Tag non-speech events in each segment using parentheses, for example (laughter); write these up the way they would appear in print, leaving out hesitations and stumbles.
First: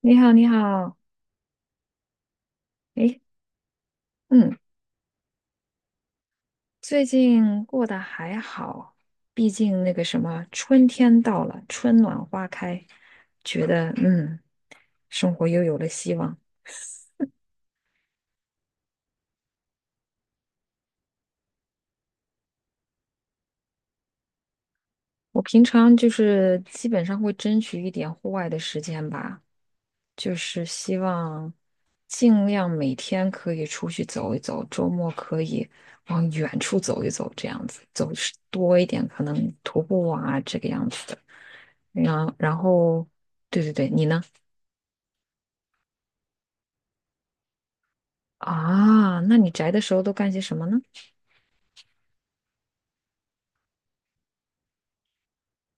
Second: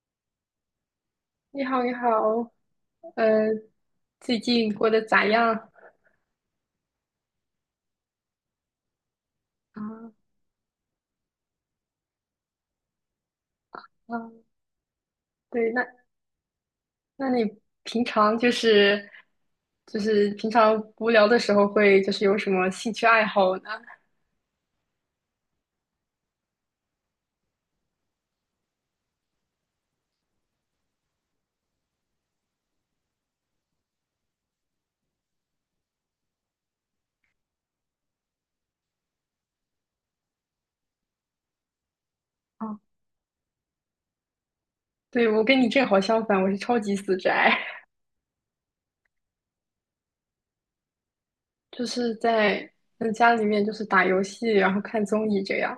你好，你好，你好，你好，诶，呃，最嗯，近过得咋样？最近过得还好，毕竟那个啊什么，春天到了，春暖花开，觉得啊，嗯，生活又对，有那了希望。那你平常就是平常无聊的时候会就是有什么兴趣爱好呢？我平常就是基本上会争取一点户外的时间吧，就是希望尽量每天可以出去走一走，周末可以往远处走一走，这样子走多一点，可能徒步啊，这个样子的。然然啊，后，对对对，你呢？对，我跟你正好相反，我是超级死宅，啊，那你宅的时候都干些什么呢？(laughs) 就是在家里面就是打游戏，然后看综艺这样。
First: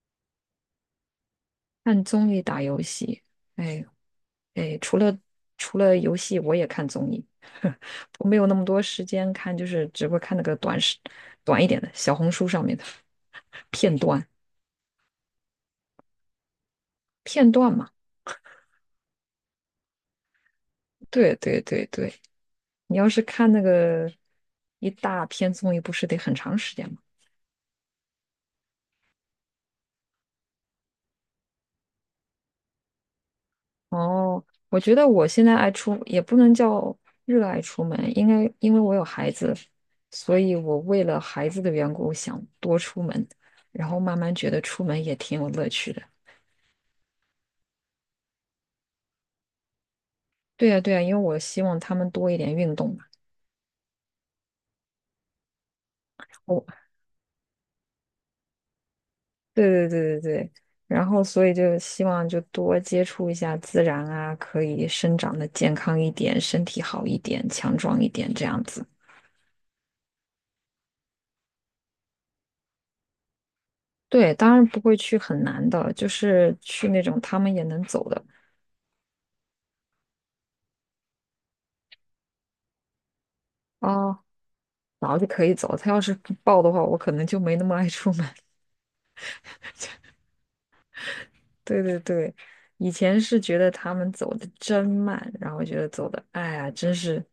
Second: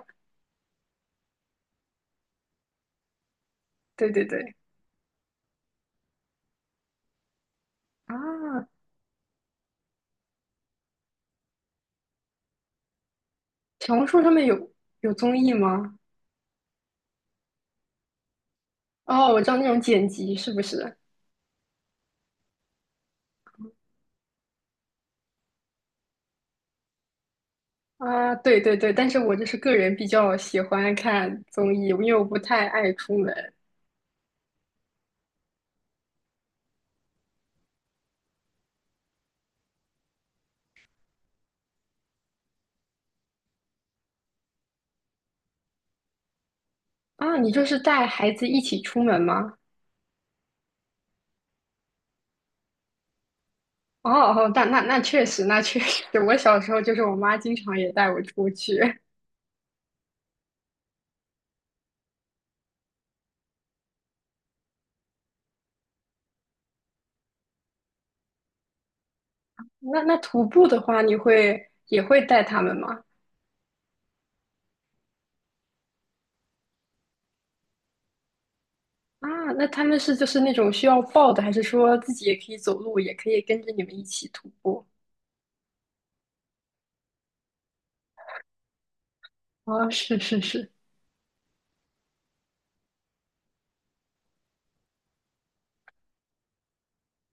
看综艺、打游戏。哎对对对，哎，除了游戏，我也看综艺，(laughs) 我没有那么啊，多时间看，就是只会看那个短视、短一点的小红书上面的 (laughs) 小片红书段，上面有综艺吗？片段嘛。哦，我知道那种剪辑是不是？对对对对，你要是看那个一大篇综艺，不是得很长时间吗？啊，对对对，但是我就是个人比较喜欢看综艺，因为我不太爱出门。哦，我觉得我现在爱出，也不能叫热爱出门，应该因为我有孩子，所以我为了孩子的缘故想多出门，然后慢慢觉得出门也挺有乐趣的。啊，你就是带孩子一起出门吗？对呀，对呀，因为我希望他们多一点运动嘛。哦哦，那确实，那确实，(laughs) 我小哦，时候就是我妈经常也带我出去。对对对对对，然后所以就希望就多接触一下自然啊，可以生长的健康一点，身体好一点，强壮一点这样子。那徒步的话，你会也会带他们吗？对，当然不会去很难的，就是去那种他们也能走的。啊，那他们是就是那种需要抱的，还是说自己也可以走路，也可以跟着你们一哦，起徒步？然后就可以走。他要是不报的话，我可能就没那么爱出门。(laughs) 啊，是是是，对对对，以前是觉得他们走的真慢，然后觉得走的，哎呀，真是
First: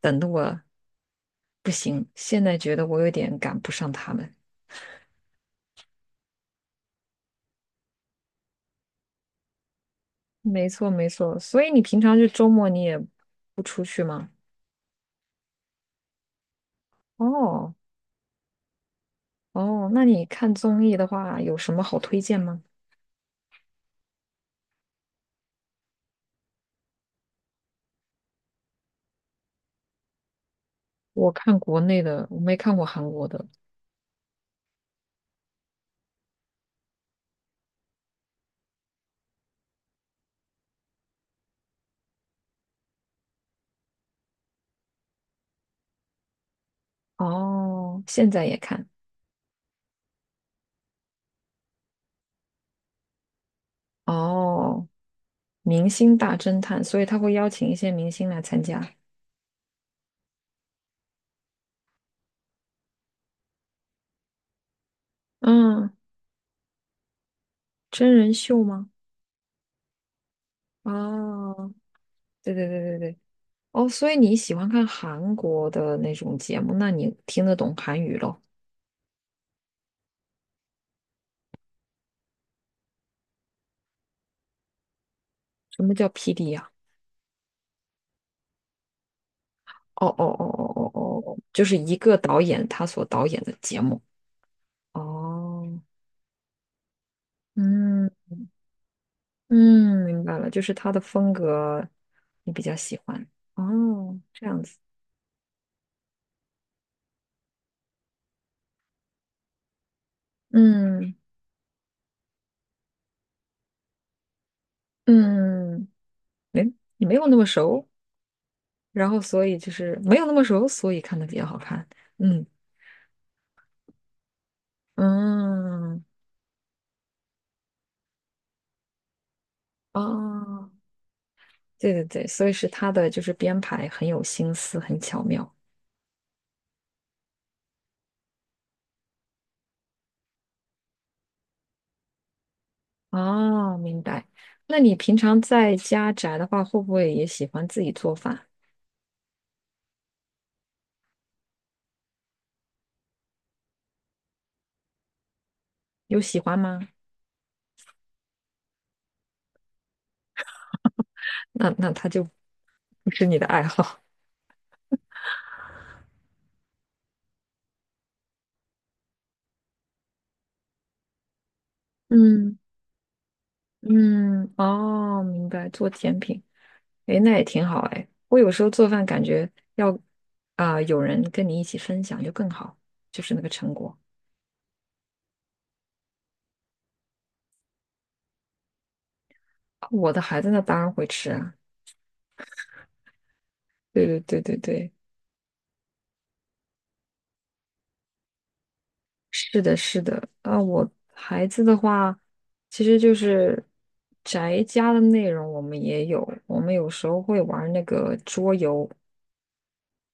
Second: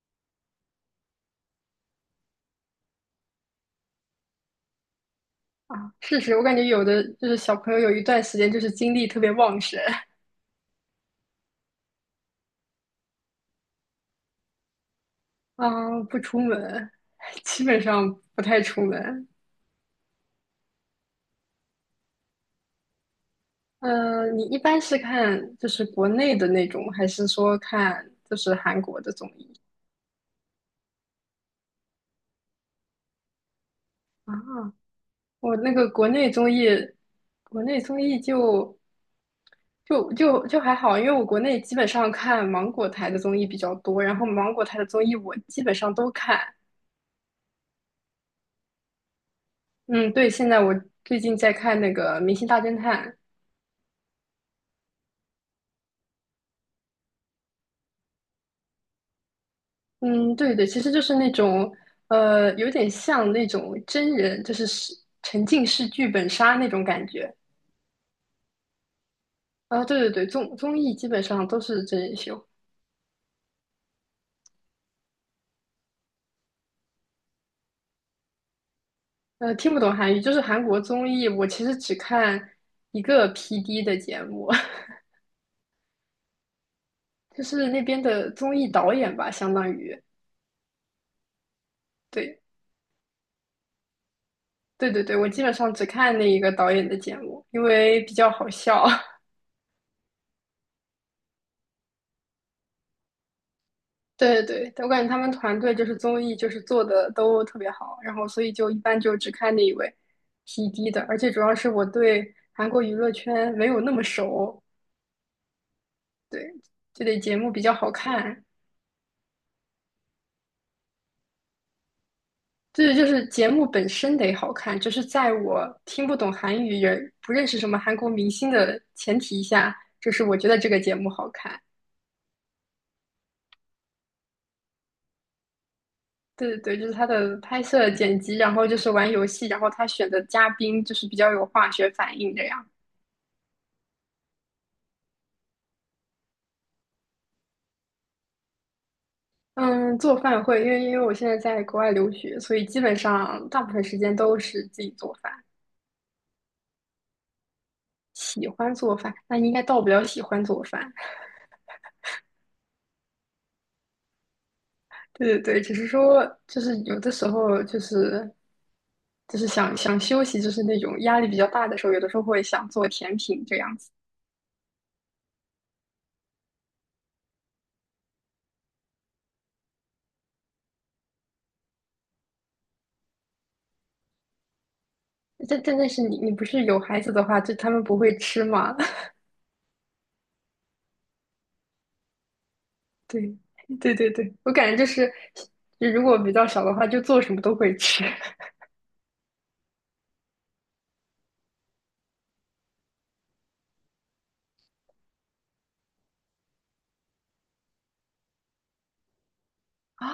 等的我不行。现在觉得我有点赶不上他们。啊，是是，我感觉有的就是小朋友有一段时间就是精力特别旺盛。没错没错，所以你平常就周末你也不出去吗？啊，不出门，(laughs) 基哦本上不太出门。哦，那你看综艺的话，有什么好推荐吗？嗯、你一般是看就是国内的那种，还是说看就是韩国的综艺我看国内的，我没看过韩国的。啊？我那个国内综艺，国内综艺就还好，因为我国内基本上看芒果台的综艺比较多，然后芒果台的综艺我基本上都看。哦，现在也看。嗯，对，现在我最近在看那个《明星大侦探》，哦，明星大侦探，所以他会邀请一些明星来参加。嗯，对对，其实就是那种，有点像那种真人，就是沉浸式嗯，剧本杀那种感觉。真人秀吗？啊，对对对，综艺基本上啊，都是真人秀。对对对对对，哦，所以你喜欢看韩国的那种节目，那你听得懂韩语咯？听不懂韩语，就是韩国综艺，我其实只看一个 PD 的节目，什么叫 PD 呀、(laughs) 就是那边的综艺导演吧，相当于。哦哦哦哦哦哦，哦，就是一个导对演他所导演的节目。对对对，我基本哦，上只看那一个导演的节目，因为嗯比较好笑。(laughs) 嗯，明白了，就是他的风格你比较喜欢。哦，对这样对子，对，我感觉他们团队就是综艺就是做的都特别好，然后所以就一般就只看那一位 P d 的，嗯而且主要是我对韩国娱乐圈没有那么熟，嗯，对，就你没得有节那么目比较熟。好看，然后所以就是没有那么熟，所以看的比较好看。嗯对，就是节目本身得好看，就是在我嗯听不懂韩语也不认识什么韩国明星的前提下，就是我觉得这哦，个节目好看。对对对，所以是他的就是编排很有心思，很巧妙。对对对，就是他的拍摄、剪辑，然后就是玩游戏，然后他选的嘉宾就是比较有化学反应这样。哦，明白。那你平常在家宅的话，会不会也喜欢自己做饭？嗯，做饭会，因为我现在在国外留学，所以基本上大部分时间都是自己做饭。有喜欢吗？喜欢做饭，那应该到不了喜欢做饭。(laughs) 那那他就不是你的爱好。对对对，只是说就是有的时候就是想想休息，就是那种压力比较大的时候，有的时候会嗯想做甜品这样子。嗯，哦，明白，做甜品，诶，那也挺好诶。我有时候做饭感觉要啊、有人跟你一起分享就更好，就是那个成果。但是你不是有孩子的话，就他们不会吃吗？啊我的孩子那当然会吃啊，(laughs) 对对对对对对，对我对感觉就对，是，就如果比较小的话，就做什么都会吃。是的，是的。啊，我孩子的话，其实就是宅家的内容，我们也有，我们有时候会玩那个桌游。(laughs) 啊，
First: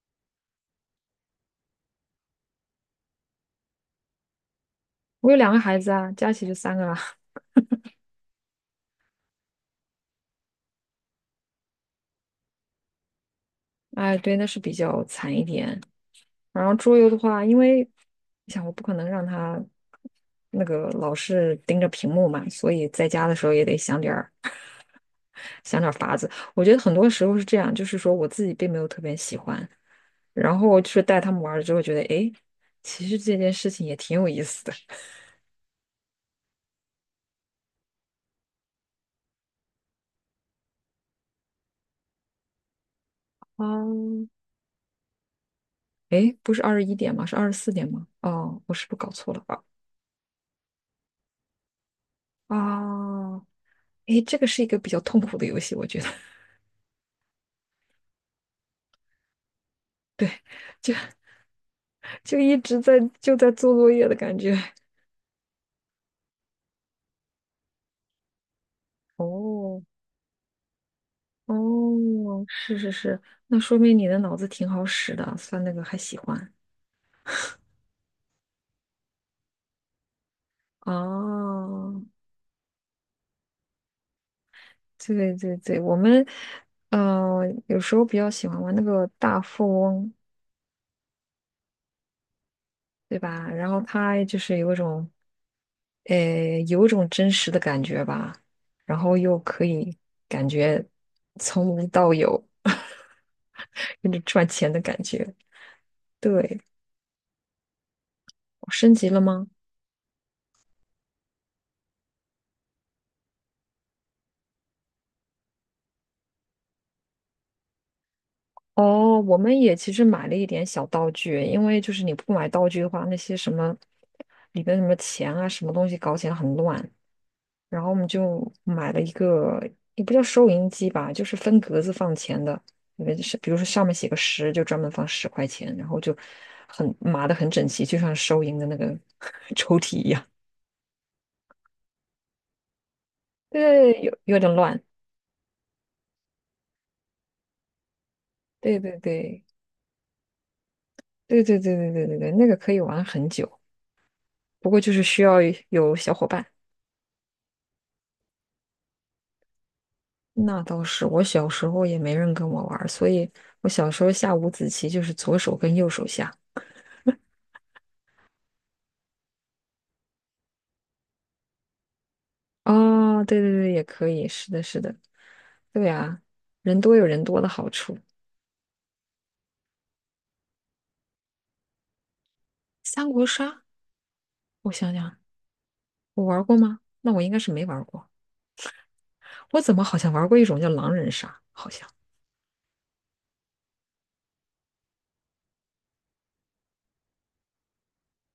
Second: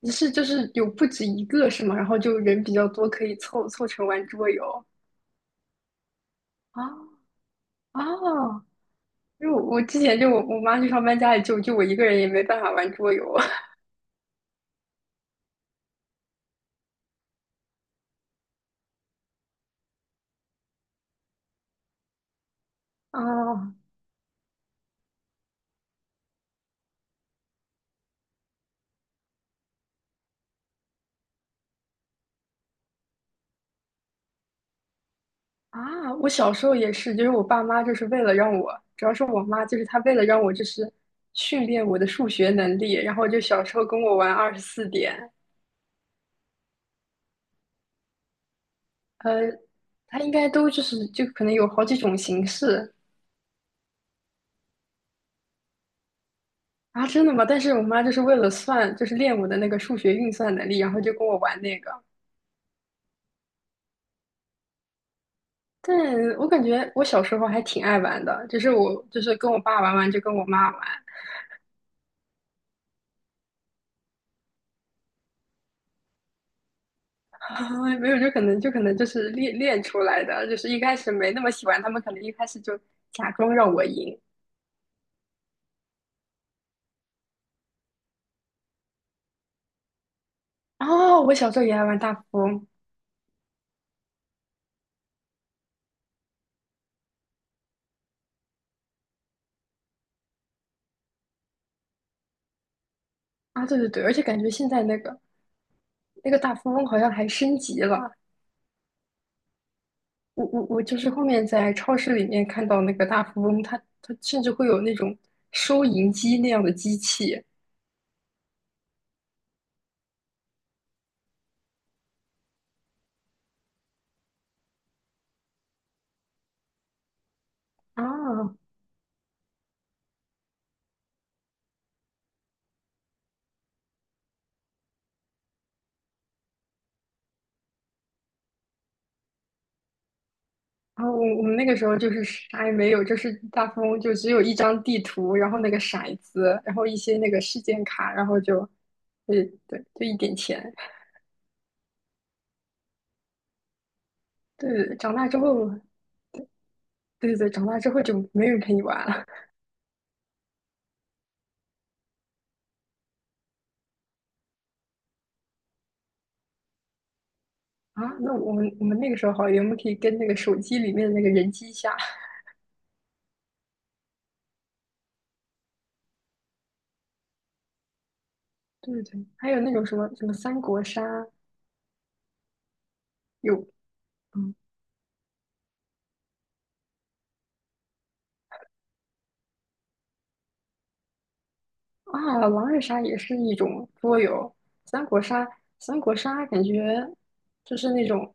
你是就是有不止一个是吗？然后就人比较多，可以凑成玩桌游我有两个孩子啊，加起就三个啦。啊 (laughs) 啊！因为我之前就我妈去上班，家里就我一个人也没办法玩桌游 (laughs) 哎，对，那是比较惨一点。然后桌游的话，因为你想，我不可能让他那个老是盯着屏幕嘛，所以在家的时候也啊得想点儿想点儿法子。我觉得很多时候是这样，就是说我自己并没有特别喜欢。然后就是带他们玩了之后，觉得诶，其实这件事情也挺有意思的。啊！我小时候也是，就是我爸妈就是为了让我，主要是我妈就是她为了让我就是训练我的数学能力，然后就小时候跟我哦，玩二十四点，诶，不是二十一点吗？是二十四点吗？哦，我是不是搞错了呃，吧？她应该都就可能有好几种形式，啊，诶，这个是一个比较痛苦的游戏，我觉得 啊，真的吗？但是我妈就是为了算，就是练我的那个数学运算能力，(laughs) 然就后就跟我玩那个。就一直在就在做作业的感觉。但我感觉我小时候还挺爱玩的，就是我就是跟我爸哦，玩完就跟我妈玩，哦，是是是，那说明你的脑子挺好使的，算那个还喜欢。(laughs) 没有就可能就是练练出来的，就是一开始没那么喜欢，他们哦，可能一开始就假装让我赢。对对对，我们呃有时候比较喜欢玩那个大富翁，哦，我小时候也爱玩大富翁对吧？然后它就是有一种，有一种真实的感觉吧，然后又可以感觉从无到有，啊，(laughs) 对对对，跟而着且感赚觉现钱的在那感个觉。那个大对，富翁好像还升级了，我升级了吗？我就是后面在超市里面看到那个大富翁，他甚至会有那种收银机那样的机器哦，我们也其实买了一点小道具，因为就是你不买道具的话，那些什么里边什么钱啊，什么东西搞起来很乱。然后我们就啊。买了一个，也不叫收银机吧，就是分格子放钱的，因为是比如说上面写个十，就专门放十块钱，然后就很码的很整齐，就像收银的那个 (laughs) 抽屉一样。然后我们那个时候就是啥也没有，就是 (laughs) 大富翁对，就有只有有一点张乱。地图，然后那个骰子，然后一些那个事件卡，然后就，对对对对对，就一点钱。对对对对对对对，那个可以玩很久，不过就对，是长需大之要后，有小伙伴。对对，长大之后就没人陪你玩了那倒是，我小时候也没人跟我玩儿所以我小时候下五子棋就是左手跟右手下。啊。那我们那个时候好一点，我们可以跟那个手机里面的那个人机下。哦，对对对，也可以，是的，是的，对呀，人多有人多的好处。对对，还有那种什么什么三国杀三国杀，有。嗯。我想想，我玩过吗？那我应该是没玩过。我怎么好像玩过一种叫狼人杀？好像，啊，狼人杀也是一种桌游，三国杀，三国杀感觉就是那种，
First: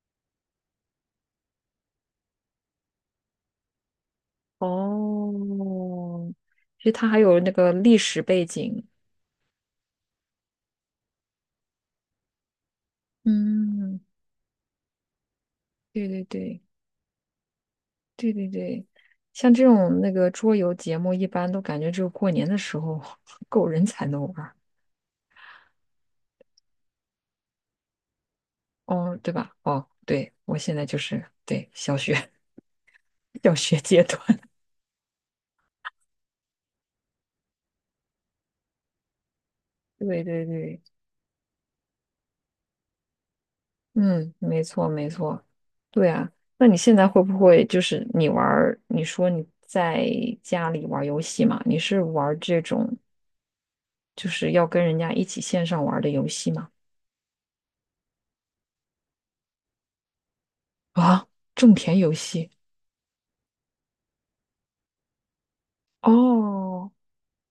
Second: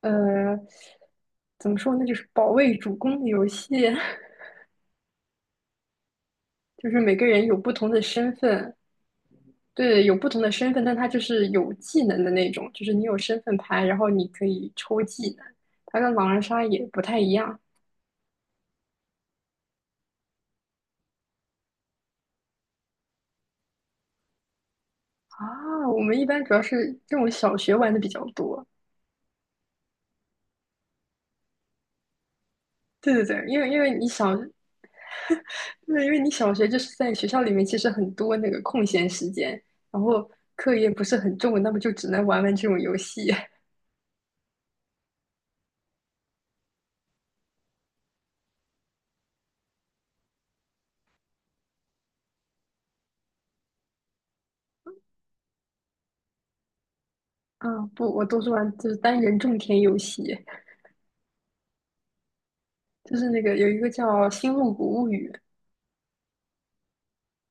呃，怎么说呢，就是保卫主公的游戏，哦，(laughs) 其就实是它每还个有人那有个不同历的史身背份，景。对，有不同的身份，但他就是有技能的那种，就是你有身份牌，然嗯，后你可以抽技能，它对跟对狼人对杀也不太一样对对对，像这种那个桌游节目，一般都感觉只有过年的时候 (laughs) 够人才能玩儿啊。我们一般主要是这种小学玩的比较多，哦，对吧？哦，对，我现在就是对小学 对对 (laughs) 对，小因为学因为阶你段。想。对，因为你小学就是在学校里面，其实很多那个空闲时间，然对后对课对，业不是很重，那么就只能玩玩这种游戏。(laughs) 嗯，没错没错，对啊。那你现在会不会就是你玩儿？你说你在家里玩儿游戏嘛？你是玩儿这种就是要跟人家一起线上玩儿的游戏吗？啊，不，我都是玩就是单人种田游戏，啊，种田游戏就是那个有一个叫《星露谷物语》，哦，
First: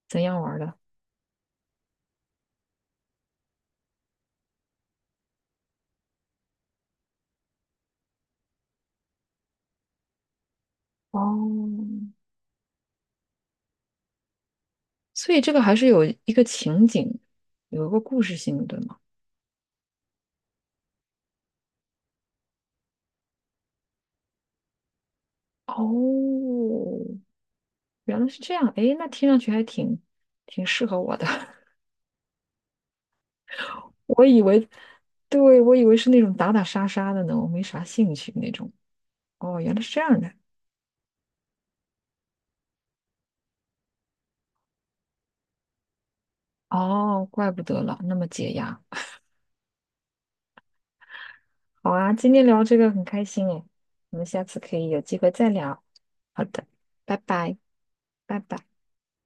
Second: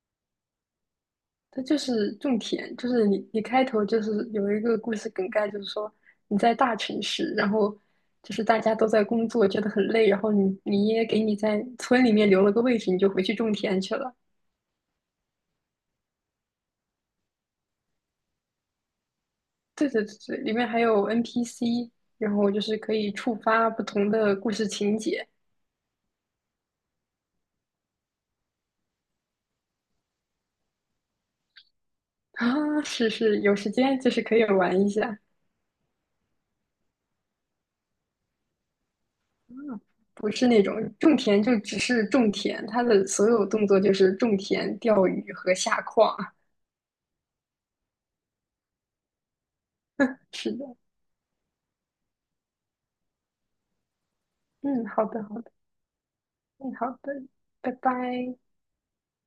怎样玩儿的？它就是种田，就是你开头就是有一个故事梗概，就是说你在大城市，然后就是大家都在工作，觉得很累，然后你爷爷给你在哦，村里面留了个位置，你就回去种田去了。所以这个还是有一个情景，有一个故事性的，对吗？对对对对，里面还有 NPC，然后就是可以触发不同的故事情节哦，原来是这样，诶，那听上去还挺挺适合我的。啊，是是，有时间就是我可以以为，玩一下，对，我以为是那种打打杀杀的呢，我没啥兴趣那种。哦，原来是这样不的。是那种种田就只是种田，它的所有动作就是种田、钓鱼和下矿啊。哦，怪不得了，那么解压。是的，好啊，今天聊这个很开心诶，我们下次可嗯，以有好机的会好再的，聊。好的，嗯好拜的，拜，拜拜。拜拜。